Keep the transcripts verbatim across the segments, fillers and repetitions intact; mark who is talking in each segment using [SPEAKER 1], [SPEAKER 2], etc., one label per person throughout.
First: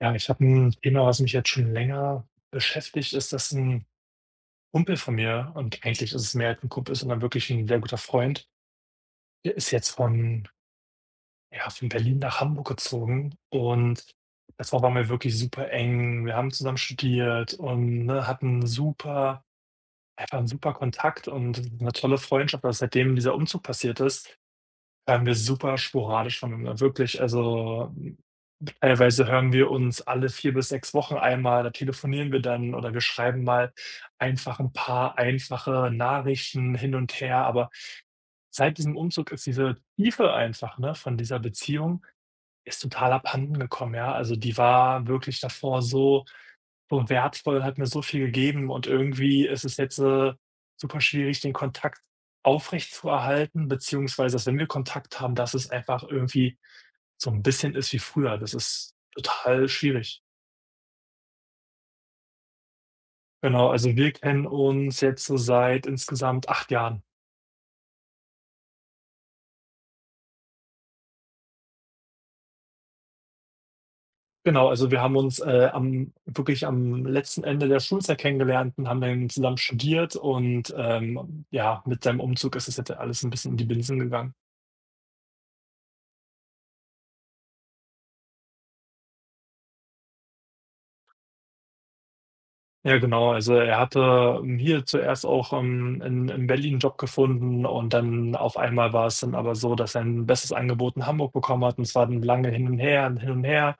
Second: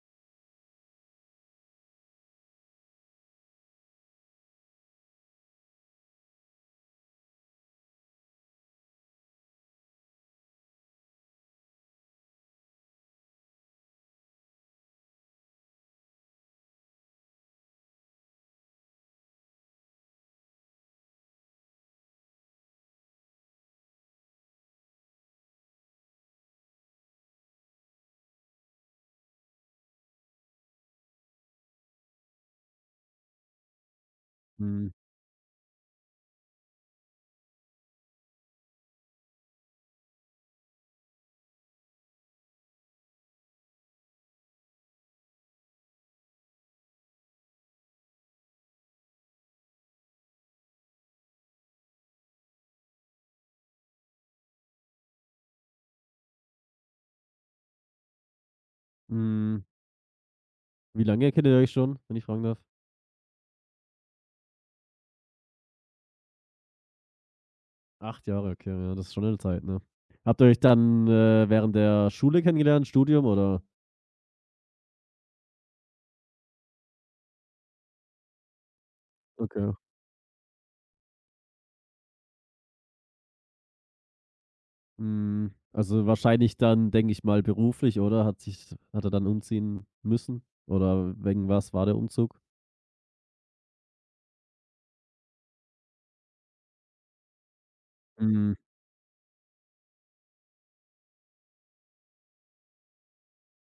[SPEAKER 1] Ja, ich habe ein Thema, was mich jetzt schon länger beschäftigt, ist, das ein Kumpel von mir und eigentlich ist es mehr als ein Kumpel, sondern wirklich ein sehr guter Freund, der ist jetzt von ja, von Berlin nach Hamburg gezogen, und das war bei mir wirklich super eng. Wir haben zusammen studiert und, ne, hatten super einfach einen super Kontakt und eine tolle Freundschaft. Aber seitdem dieser Umzug passiert ist, haben wir super sporadisch voneinander. Wirklich, also teilweise hören wir uns alle vier bis sechs Wochen einmal, da telefonieren wir dann oder wir schreiben mal einfach ein
[SPEAKER 2] Mhm,
[SPEAKER 1] paar einfache Nachrichten hin und her. Aber seit diesem Umzug ist diese Tiefe einfach, ne, von dieser Beziehung ist total abhanden gekommen, ja. Also, die war wirklich davor so so wertvoll, hat mir so viel gegeben, und irgendwie ist es jetzt, äh, super schwierig, den Kontakt aufrecht aufrechtzuerhalten, beziehungsweise, dass wenn wir Kontakt haben, dass es einfach irgendwie so ein bisschen ist wie früher. Das ist
[SPEAKER 2] mhm.
[SPEAKER 1] total schwierig.
[SPEAKER 2] Wie lange kennt ihr euch schon, wenn ich fragen darf?
[SPEAKER 1] Genau, also wir kennen uns jetzt so seit insgesamt acht Jahren.
[SPEAKER 2] Acht Jahre, okay, ja, das ist schon eine Zeit, ne? Habt ihr euch dann, äh, während der Schule kennengelernt, Studium oder?
[SPEAKER 1] Genau, also wir haben uns, äh, am wirklich am letzten Ende der Schulzeit kennengelernt und haben dann zusammen
[SPEAKER 2] Okay.
[SPEAKER 1] studiert und, ähm, ja, mit seinem Umzug ist es jetzt alles ein bisschen in die Binsen gegangen.
[SPEAKER 2] Mhm, also wahrscheinlich dann, denke ich mal, beruflich, oder? Hat sich hat er dann umziehen müssen oder wegen was war der Umzug?
[SPEAKER 1] Ja genau, also er hatte, hm, hier zuerst auch, ähm, in in Berlin 'n Job gefunden, und dann
[SPEAKER 2] Mhm,
[SPEAKER 1] auf einmal war es dann aber so, dass er ein besseres Angebot in Hamburg bekommen hat, und es war dann lange hin und her und hin und her.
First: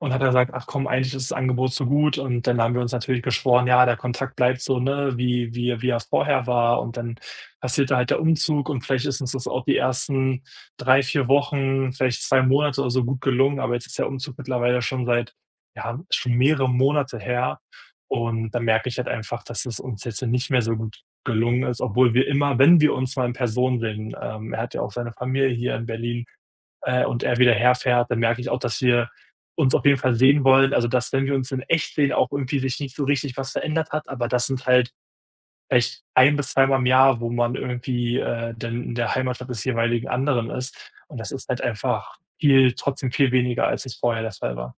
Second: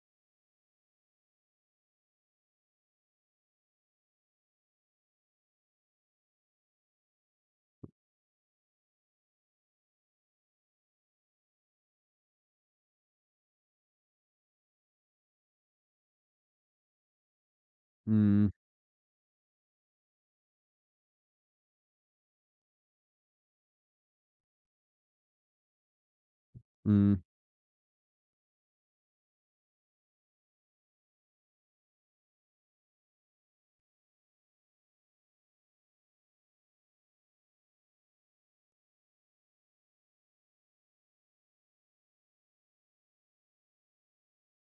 [SPEAKER 1] Und hat er gesagt: „Ach komm, eigentlich ist das Angebot so gut.“ Und dann haben wir uns natürlich geschworen: „Ja, der Kontakt bleibt so, ne, wie wie wie er vorher war.“ Und dann passierte halt der Umzug, und vielleicht ist uns das auch die ersten drei vier Wochen, vielleicht zwei Monate oder so gut gelungen, aber jetzt ist der Umzug mittlerweile schon seit ja, schon mehrere Monate her.
[SPEAKER 2] mhm,
[SPEAKER 1] Und da merke ich halt einfach, dass es uns jetzt nicht mehr so gut gelungen ist, obwohl wir immer, wenn wir uns mal in Person sehen, ähm, er hat ja auch seine Familie hier in Berlin, äh, und
[SPEAKER 2] mhm.
[SPEAKER 1] er wieder herfährt, dann merke ich auch, dass wir uns auf jeden Fall sehen wollen. Also, dass, wenn wir uns in echt sehen, auch irgendwie sich nicht so richtig was verändert hat, aber das sind halt vielleicht ein bis zweimal im Jahr, wo man irgendwie, äh, dann in der Heimatstadt des jeweiligen anderen ist. Und das ist halt einfach viel trotzdem viel weniger, als es vorher der Fall war.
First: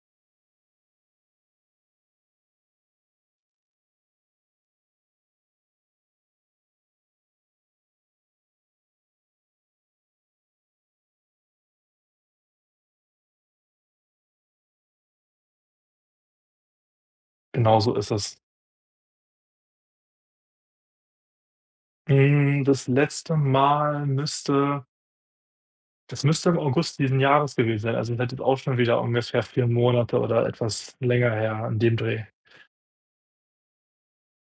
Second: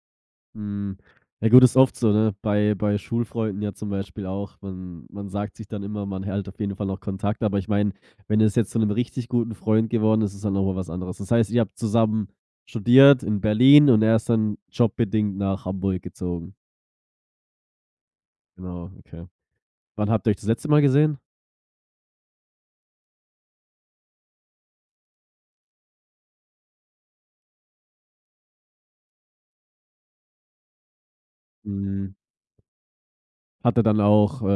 [SPEAKER 2] Mhm. Ja gut, ist oft so, ne? Bei bei Schulfreunden ja zum Beispiel auch. Man man sagt sich dann immer, man hält auf jeden Fall noch Kontakt, aber ich meine, wenn es jetzt zu einem richtig guten Freund geworden ist, ist dann noch mal was anderes. Das heißt, ihr habt zusammen studiert in Berlin und er ist dann jobbedingt nach Hamburg gezogen.
[SPEAKER 1] Genau so ist es.
[SPEAKER 2] Genau, okay. Wann habt ihr euch das letzte Mal gesehen?
[SPEAKER 1] Hm, das letzte Mal müsste das müsste im August diesen Jahres gewesen sein. Also, das ist halt jetzt auch schon wieder ungefähr vier Monate oder etwas länger her an dem
[SPEAKER 2] Mhm.
[SPEAKER 1] Dreh.
[SPEAKER 2] Hat er dann auch, äh,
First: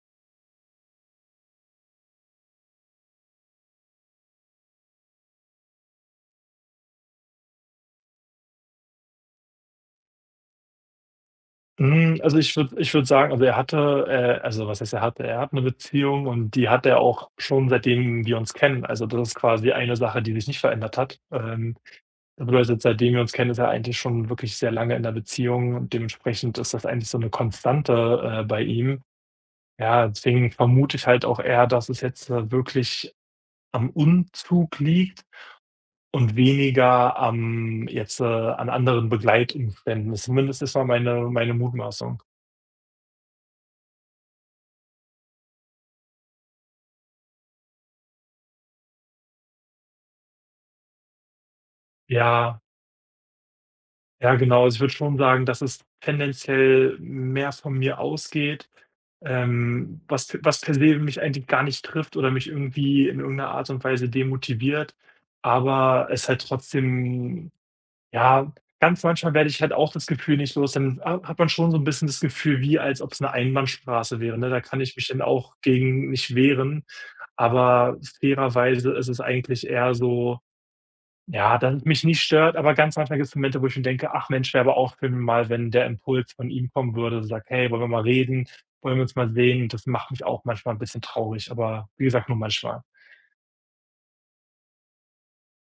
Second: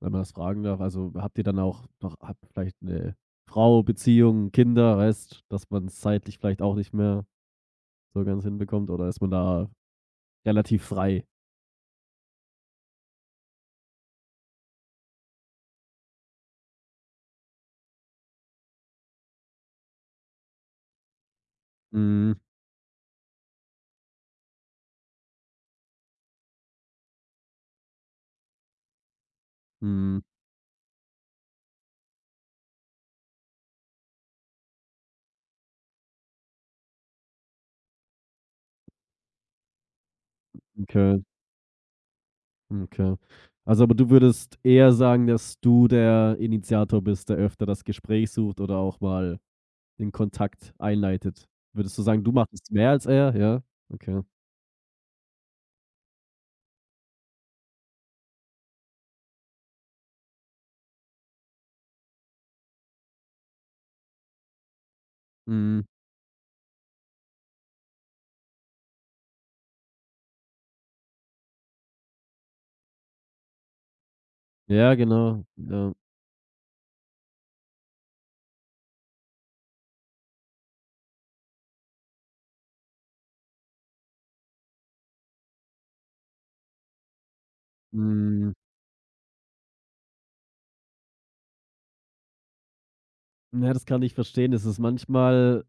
[SPEAKER 2] wenn man das fragen darf, also habt ihr dann auch noch habt vielleicht eine Frau, Beziehung, Kinder, weißt, dass man's zeitlich vielleicht auch nicht mehr so ganz hinbekommt oder ist man da relativ frei?
[SPEAKER 1] Hm, also, ich würde ich würde sagen, also, er hatte äh, also, was heißt, er hatte er hat eine Beziehung, und die hat er auch schon, seitdem wir uns kennen. Also, das ist quasi eine Sache, die sich nicht verändert hat. Ähm,
[SPEAKER 2] Mhm,
[SPEAKER 1] das bedeutet, seitdem wir uns kennen, ist er eigentlich schon wirklich sehr lange in der Beziehung, und dementsprechend ist das eigentlich so eine Konstante, äh, bei ihm. Ja,
[SPEAKER 2] mhm,
[SPEAKER 1] deswegen vermute ich halt auch eher, dass es jetzt, äh, wirklich am Umzug liegt und weniger am jetzt, äh an anderen Begleitumständen. Zumindest ist mal
[SPEAKER 2] okay,
[SPEAKER 1] meine meine Mutmaßung.
[SPEAKER 2] okay. Also, aber du würdest eher sagen, dass du der Initiator bist, der öfter das Gespräch sucht oder auch mal den Kontakt einleitet. Würdest du sagen, du machst
[SPEAKER 1] Ja.
[SPEAKER 2] es mehr als er? Ja, okay.
[SPEAKER 1] Ja, genau. Also, ich würde schon sagen, dass es tendenziell mehr von mir ausgeht, ähm, was p was per se mich eigentlich gar nicht trifft oder mich irgendwie in irgendeiner Art und Weise demotiviert,
[SPEAKER 2] Mhm.
[SPEAKER 1] aber es halt trotzdem ja, ganz manchmal werde ich halt auch das Gefühl nicht los, dann ha hat man schon so ein bisschen das Gefühl, wie als ob es eine Einbahnstraße wäre, ne? Da kann ich
[SPEAKER 2] Ja,
[SPEAKER 1] mich dann
[SPEAKER 2] genau.
[SPEAKER 1] auch
[SPEAKER 2] Ja.
[SPEAKER 1] gegen nicht wehren, aber fairerweise ist es eigentlich eher so, ja, dass es mich nicht stört, aber ganz manchmal gibt es Momente, wo ich mir denke: „Ach Mensch, wäre aber auch schön mal, wenn der Impuls von ihm kommen würde“, so sagt: „Hey, wollen wir mal reden?
[SPEAKER 2] Mhm.
[SPEAKER 1] Wollen wir uns mal sehen?“ Das macht mich auch manchmal ein bisschen traurig, aber wie gesagt, nur manchmal.
[SPEAKER 2] Ja, das kann ich verstehen. Es ist manchmal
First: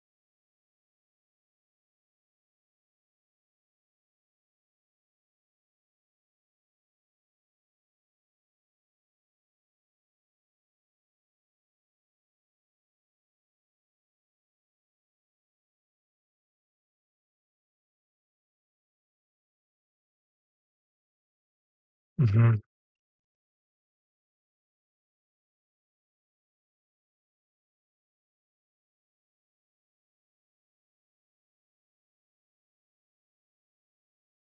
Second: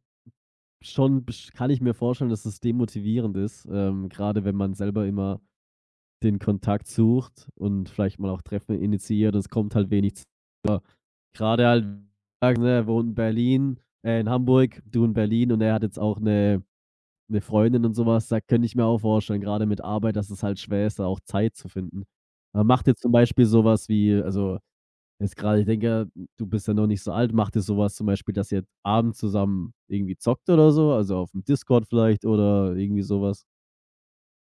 [SPEAKER 2] schon besch kann ich mir vorstellen, dass es demotivierend ist, ähm, grade wenn man selber immer den Kontakt sucht und vielleicht mal auch Treffen initiiert. Es kommt halt wenig. z- Gerade halt, ne, er wohnt in Berlin, äh, in Hamburg, du in Berlin und er hat jetzt auch eine, eine Freundin und sowas. Da könnte ich mir auch vorstellen, gerade mit Arbeit, dass es halt schwer ist, da auch Zeit zu finden.
[SPEAKER 1] Mhm.
[SPEAKER 2] Aber macht jetzt zum Beispiel sowas wie, also jetzt gerade, ich denke, du bist ja noch nicht so alt, macht ihr sowas zum Beispiel, dass ihr abends zusammen irgendwie zockt oder so? Also auf dem Discord vielleicht oder irgendwie sowas?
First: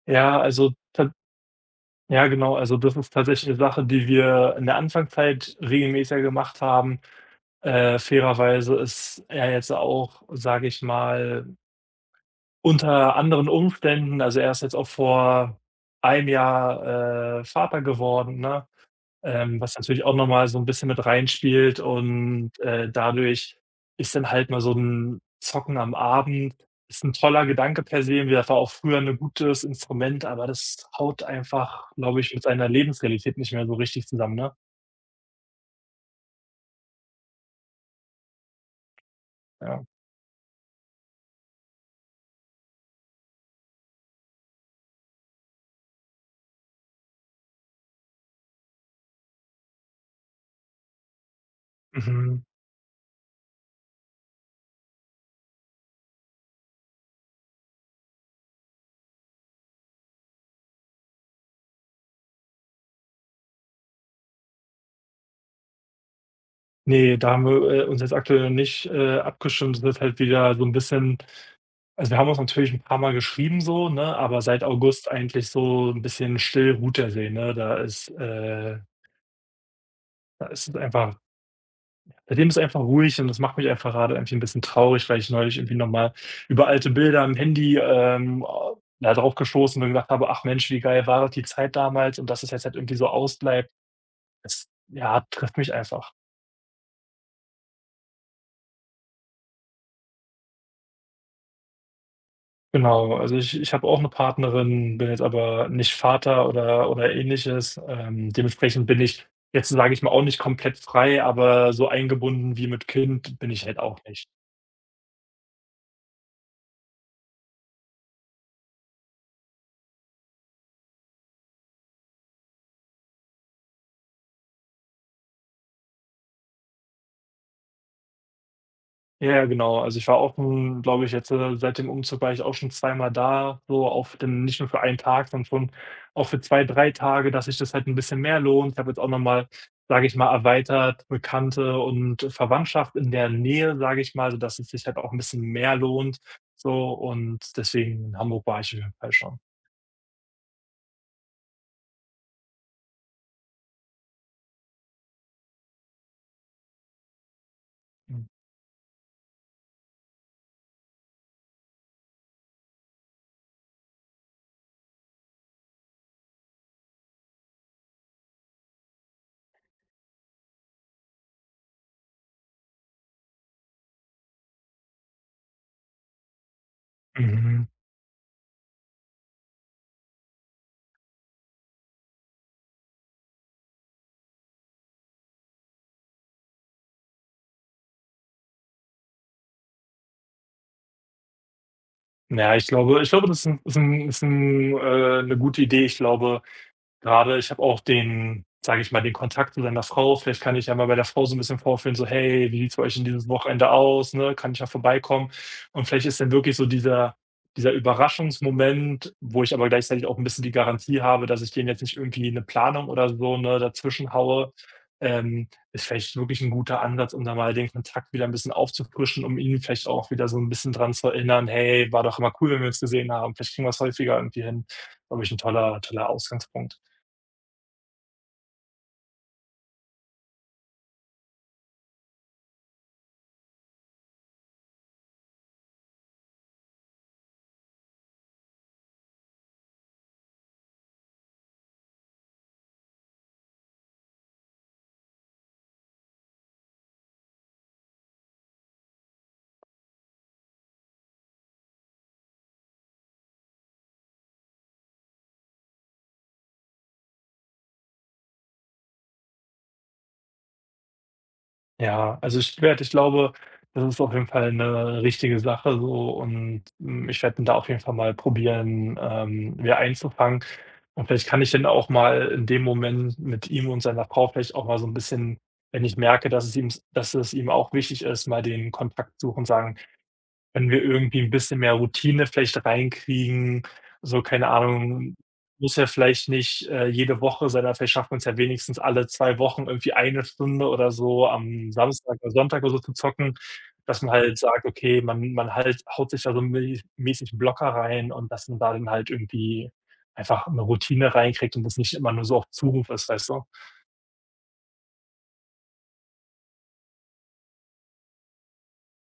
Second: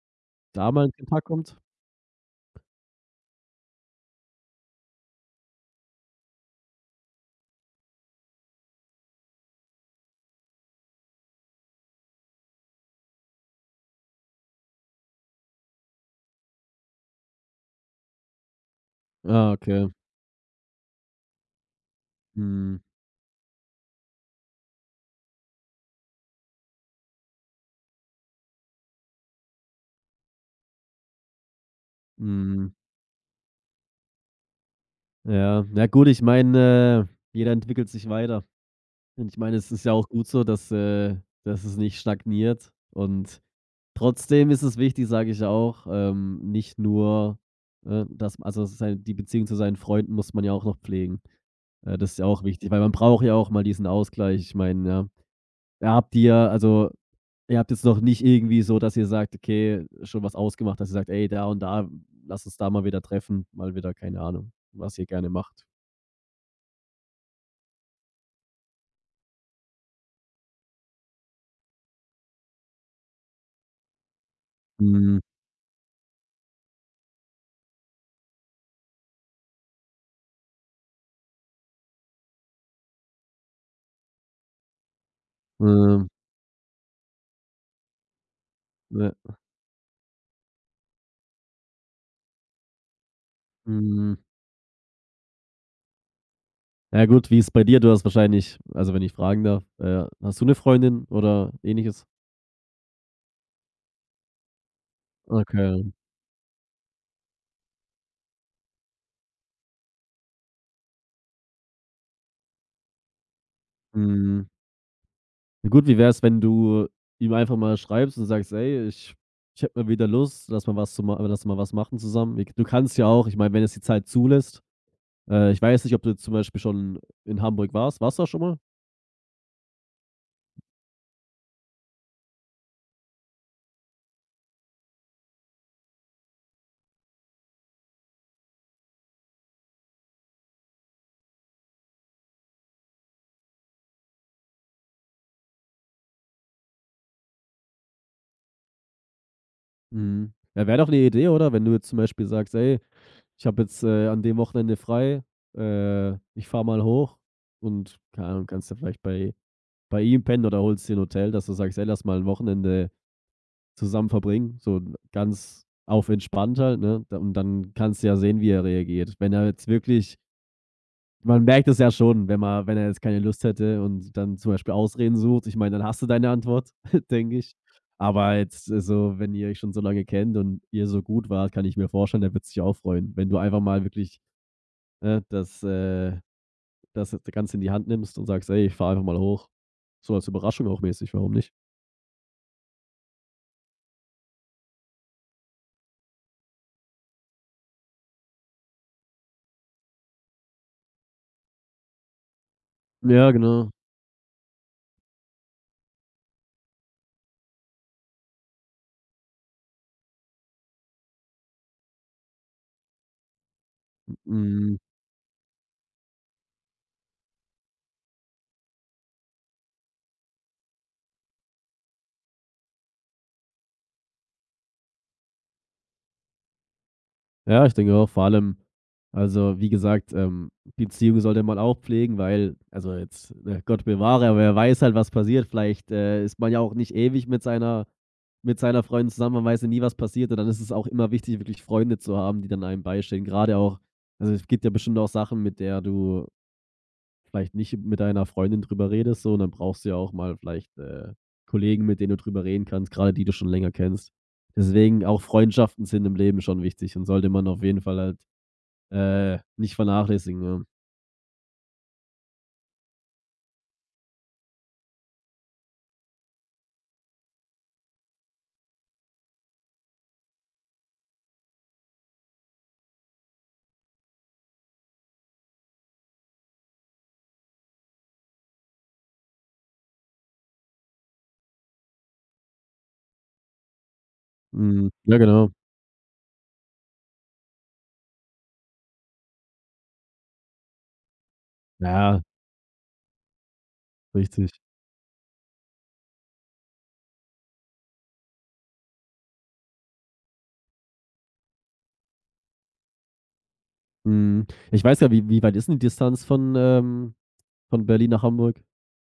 [SPEAKER 1] Ja, also,
[SPEAKER 2] Da mal in
[SPEAKER 1] ta
[SPEAKER 2] Kontakt kommt?
[SPEAKER 1] ja genau, also, das ist tatsächlich eine Sache, die wir in der Anfangszeit regelmäßiger gemacht haben. Äh, fairerweise ist er jetzt auch, sage ich mal, unter anderen Umständen, also, er ist jetzt auch vor einem Jahr, äh, Vater geworden, ne?
[SPEAKER 2] Ah,
[SPEAKER 1] Ähm, was
[SPEAKER 2] okay.
[SPEAKER 1] natürlich auch nochmal so ein bisschen mit reinspielt, und,
[SPEAKER 2] Mhm.
[SPEAKER 1] äh, dadurch ist dann halt mal so ein Zocken am Abend ist ein toller Gedanke per se. Wir Das war auch früher ein gutes Instrument, aber das haut einfach, glaube ich, mit seiner
[SPEAKER 2] Mhm.
[SPEAKER 1] Lebensrealität nicht mehr so richtig zusammen, ne?
[SPEAKER 2] Ja, na gut, ich meine, äh, jeder entwickelt sich weiter. Und ich meine, es
[SPEAKER 1] Ja.
[SPEAKER 2] ist ja auch gut so, dass, äh, dass es nicht stagniert. Und trotzdem ist es wichtig, sage ich auch, ähm, nicht nur, äh, dass also sei die Beziehung zu seinen Freunden muss man ja auch noch pflegen. Äh, das ist ja
[SPEAKER 1] Mhm.
[SPEAKER 2] auch wichtig, weil man braucht ja auch mal diesen Ausgleich. Ich meine, ja, ihr habt ihr also ihr habt jetzt noch nicht irgendwie so, dass ihr sagt, okay, schon was ausgemacht, dass ihr sagt: „Ey, da und da, lass uns da mal wieder treffen.“ Mal wieder, keine Ahnung, was ihr gerne macht.
[SPEAKER 1] Ne, da haben wir, äh, uns jetzt aktuell noch nicht, äh, abgestimmt. Es wird halt wieder so 'n bisschen, also, wir haben uns natürlich 'n paar Mal geschrieben so, ne, aber seit August
[SPEAKER 2] Mhm.
[SPEAKER 1] eigentlich so 'n bisschen still ruht der See, ne? Da ist, äh da ist es einfach, Bei dem ist einfach ruhig, und das macht mich einfach gerade irgendwie ein bisschen traurig, weil ich neulich irgendwie
[SPEAKER 2] Ähm,
[SPEAKER 1] nochmal über alte Bilder am Handy, ähm, au ja,
[SPEAKER 2] ja,
[SPEAKER 1] drauf gestoßen und gedacht habe: „Ach Mensch, wie geil war doch die Zeit damals“, und dass es jetzt halt irgendwie so ausbleibt,
[SPEAKER 2] mhm.
[SPEAKER 1] das, ja, trifft mich einfach.
[SPEAKER 2] Ja gut, wie ist es bei dir? Du hast wahrscheinlich, also wenn ich fragen darf, äh, hast du 'ne Freundin oder Ähnliches?
[SPEAKER 1] Genau, also ich ich habe auch eine Partnerin, bin jetzt aber
[SPEAKER 2] Okay,
[SPEAKER 1] nicht Vater oder oder Ähnliches. Ähm, dementsprechend bin ich jetzt, sage ich mal, auch nicht komplett frei, aber so eingebunden wie mit Kind bin ich halt auch nicht.
[SPEAKER 2] mhm. Ja gut, wie wär's, wenn du ihm einfach mal schreibst und sagst: „Ey, ich ich hätte mal wieder Lust, lass mal was zu ma lass mal was machen zusammen.“ Wie du kannst ja auch, ich meine, wenn es die Zeit zulässt, äh, ich weiß nicht, ob du jetzt zum Beispiel schon in Hamburg warst. Warst du da schon mal?
[SPEAKER 1] Ja, ja, genau. Also, ich war auch, glaube ich, jetzt, äh seit dem Umzug war ich auch schon zweimal da, so auf den nicht nur für einen Tag, sondern schon auch für zwei, drei Tage, dass sich das halt ein bisschen mehr lohnt. Ich habe jetzt auch noch mal, sage ich mal, erweitert Bekannte und Verwandtschaft in der Nähe, sage ich mal, sodass es sich halt auch ein bisschen mehr lohnt, so. Und deswegen in Hamburg war ich auf jeden Fall schon.
[SPEAKER 2] Mhm. Ja, wäre doch 'ne Idee, oder? Wenn du jetzt zum Beispiel sagst: „Ey, ich habe jetzt, äh, an dem Wochenende frei. Äh, ich fahre mal hoch und, keine Ahnung, kannst ja vielleicht bei bei ihm pennen oder holst dir ein Hotel, dass du sagst: „Ey, lass mal ein Wochenende zusammen verbringen.“ So ganz auf entspannt halt, ne? Da und dann kannst du ja sehen, wie er reagiert. Wenn er jetzt wirklich man merkt es ja schon, wenn man wenn er jetzt keine Lust hätte und dann zum Beispiel Ausreden sucht. Ich meine, dann hast du deine Antwort, denke ich.
[SPEAKER 1] Mhm.
[SPEAKER 2] Aber jetzt, äh, so, wenn ihr euch schon so lange kennt und ihr so gut wart, kann ich mir vorstellen, der wird sich auch freuen, wenn du einfach mal wirklich, ne, das, äh das Ganze in die Hand nimmst und sagst: „Ey, ich fahre einfach mal hoch.“ So als Überraschung auch mäßig, warum nicht?
[SPEAKER 1] Ja, ich glaube ich glaube, das ist 'n ist 'n ist 'n äh, 'ne gute Idee. Ich glaube Gerade, ich habe auch den, sage ich mal, den Kontakt zu seiner Frau. Vielleicht kann ich ja mal bei der Frau so ein bisschen vorführen, so: „Hey, wie sieht es bei euch in dieses
[SPEAKER 2] Ja, genau.
[SPEAKER 1] Wochenende aus, ne? Kann ich ja vorbeikommen?“ Und vielleicht ist dann wirklich so dieser dieser Überraschungsmoment, wo ich aber gleichzeitig auch ein bisschen die Garantie habe, dass ich denen jetzt nicht irgendwie eine Planung oder so, ne, dazwischen haue,
[SPEAKER 2] Mhm.
[SPEAKER 1] ähm, ist vielleicht wirklich ein guter Ansatz, um da mal den Kontakt wieder ein bisschen aufzufrischen, um ihn vielleicht auch wieder so ein bisschen dran zu erinnern: „Hey, war doch immer cool, wenn wir uns gesehen haben. Vielleicht kriegen wir's häufiger irgendwie hin.“ Glaube ich, ein toller toller Ausgangspunkt.
[SPEAKER 2] Ja, ich denke auch, vor allem, also wie gesagt, ähm, Beziehung sollte man auch pflegen, weil, also jetzt, ne, Gott bewahre, aber wer weiß halt, was passiert. Vielleicht, äh, ist man ja auch nicht ewig mit seiner mit seiner Freundin zusammen, man weiß ja nie, was passiert, und dann ist es auch immer wichtig, wirklich Freunde zu haben, die dann einem beistehen. Grade auch, also es gibt ja bestimmt auch Sachen, mit der du vielleicht nicht mit deiner Freundin drüber redest so, und dann brauchst du ja auch mal vielleicht, äh, Kollegen, mit denen du drüber reden kannst, gerade die du schon länger kennst. Deswegen auch Freundschaften sind im Leben schon wichtig und sollte man auf jeden Fall halt, äh, nicht vernachlässigen, ja.
[SPEAKER 1] Ja, also ich werde ich glaube, das ist auf jeden Fall eine richtige Sache so, und, hm, ich werde da auf jeden Fall mal probieren, ähm, wieder einzufangen. Und vielleicht kann ich dann auch mal in dem Moment mit ihm und seiner Frau vielleicht auch mal so ein bisschen, wenn ich merke, dass es ihm dass es ihm auch wichtig ist, mal den Kontakt suchen, sagen: wenn wir irgendwie ein bisschen mehr Routine vielleicht reinkriegen, so, keine
[SPEAKER 2] Mhm.
[SPEAKER 1] Ahnung,
[SPEAKER 2] Ja, genau.
[SPEAKER 1] muss ja vielleicht nicht, äh, jede Woche sein, aber vielleicht schaffen wir es ja wenigstens alle zwei Wochen irgendwie eine Stunde oder so am Samstag
[SPEAKER 2] Ja,
[SPEAKER 1] oder Sonntag oder so zu zocken, dass man halt
[SPEAKER 2] richtig.
[SPEAKER 1] sagt: „Okay, man man halt haut sich da so mäß mäßig 'n Blocker rein“, und dass man da dann halt irgendwie einfach eine Routine reinkriegt und das nicht immer nur so auf Zuruf ist, weißt du?
[SPEAKER 2] Mhm. Ich weiß ja, wie wie weit ist denn die Distanz von, ähm von Berlin nach Hamburg?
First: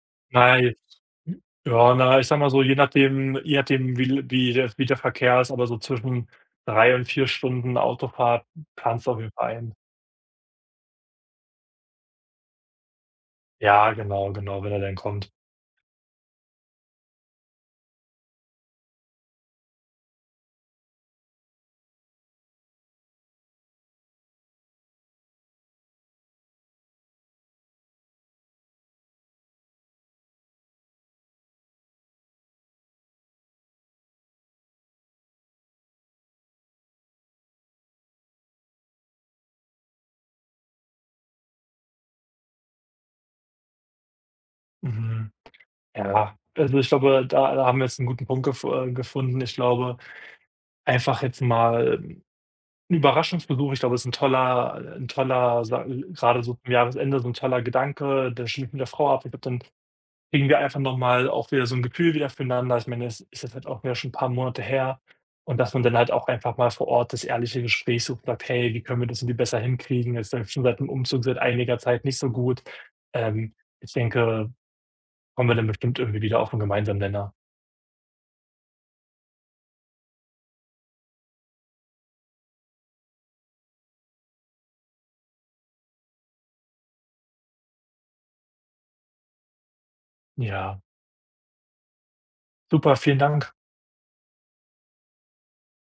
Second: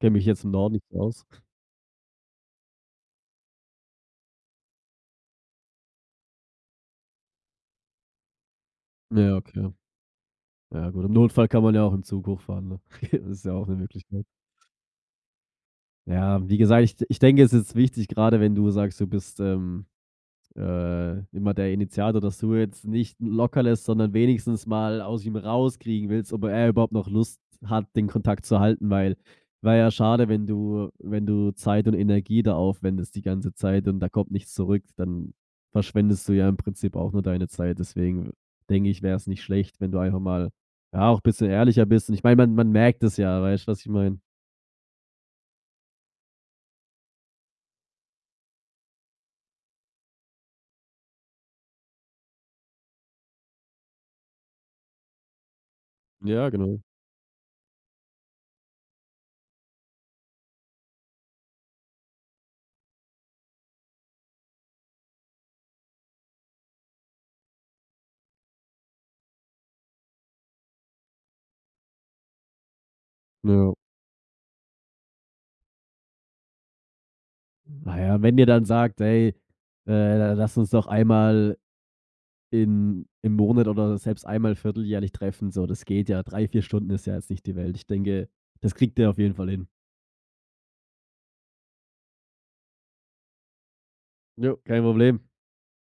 [SPEAKER 2] Kenne mich jetzt im
[SPEAKER 1] Nein.
[SPEAKER 2] Norden nicht so aus.
[SPEAKER 1] Hm, ja, na, ich sag mal so, je nachdem je nachdem, wie wie der wie der Verkehr ist, aber so zwischen drei und vier Stunden Autofahrt planst du auf jeden
[SPEAKER 2] Ja,
[SPEAKER 1] Fall
[SPEAKER 2] okay.
[SPEAKER 1] ein.
[SPEAKER 2] Ja gut, im Notfall kann man ja auch im Zug hochfahren, ne? Das ist ja auch eine
[SPEAKER 1] Ja,
[SPEAKER 2] Möglichkeit.
[SPEAKER 1] genau, genau, wenn er denn kommt.
[SPEAKER 2] Ja, wie gesagt, ich ich denke, es ist wichtig, gerade wenn du sagst, du bist, ähm, äh, immer der Initiator, dass du jetzt nicht locker lässt, sondern wenigstens mal aus ihm rauskriegen willst, ob er überhaupt noch Lust hat, den Kontakt zu halten, weil, wäre ja schade, wenn du wenn du Zeit und Energie da aufwendest die ganze Zeit und da kommt nichts zurück, dann verschwendest du ja im Prinzip auch nur deine Zeit. Deswegen denke ich, wäre es nicht schlecht, wenn du einfach mal, ja, auch ein bisschen ehrlicher bist. Und ich meine, man man merkt es ja, weißt du, was ich meine?
[SPEAKER 1] Mhm. Ja, also ich glaube, da da haben wir jetzt einen guten Punkt gef äh, gefunden. Ich glaube, einfach jetzt mal 'n Überraschungsbesuch, ich glaube, es ist ein toller ein toller, sa grade
[SPEAKER 2] Ja,
[SPEAKER 1] so zum
[SPEAKER 2] genau.
[SPEAKER 1] Jahresende so ein toller Gedanke. Dann stimmt ich mit der Frau ab. Ich glaube, dann kriegen wir einfach noch mal auch wieder so ein Gefühl wieder füreinander. Ich meine, es ist jetzt halt auch wieder schon ein paar Monate her, und dass man dann halt auch einfach mal vor Ort das ehrliche Gespräch sucht, sagt: „Hey, wie können wir das irgendwie besser hinkriegen? Es läuft schon seit dem Umzug seit einiger Zeit nicht so gut.“ Ähm,
[SPEAKER 2] Ja.
[SPEAKER 1] ich denke, kommen wir dann bestimmt irgendwie wieder auf 'n gemeinsamen Nenner.
[SPEAKER 2] Ah ja, wenn ihr dann sagt: „Hey, äh, lass uns doch einmal in im Monat oder selbst einmal vierteljährlich treffen“, so, das geht ja. Drei vier Stunden ist ja jetzt nicht die Welt. Ich denke, das kriegt ihr auf jeden Fall hin.
[SPEAKER 1] Ja, super, vielen Dank.
[SPEAKER 2] Jo, kein Problem.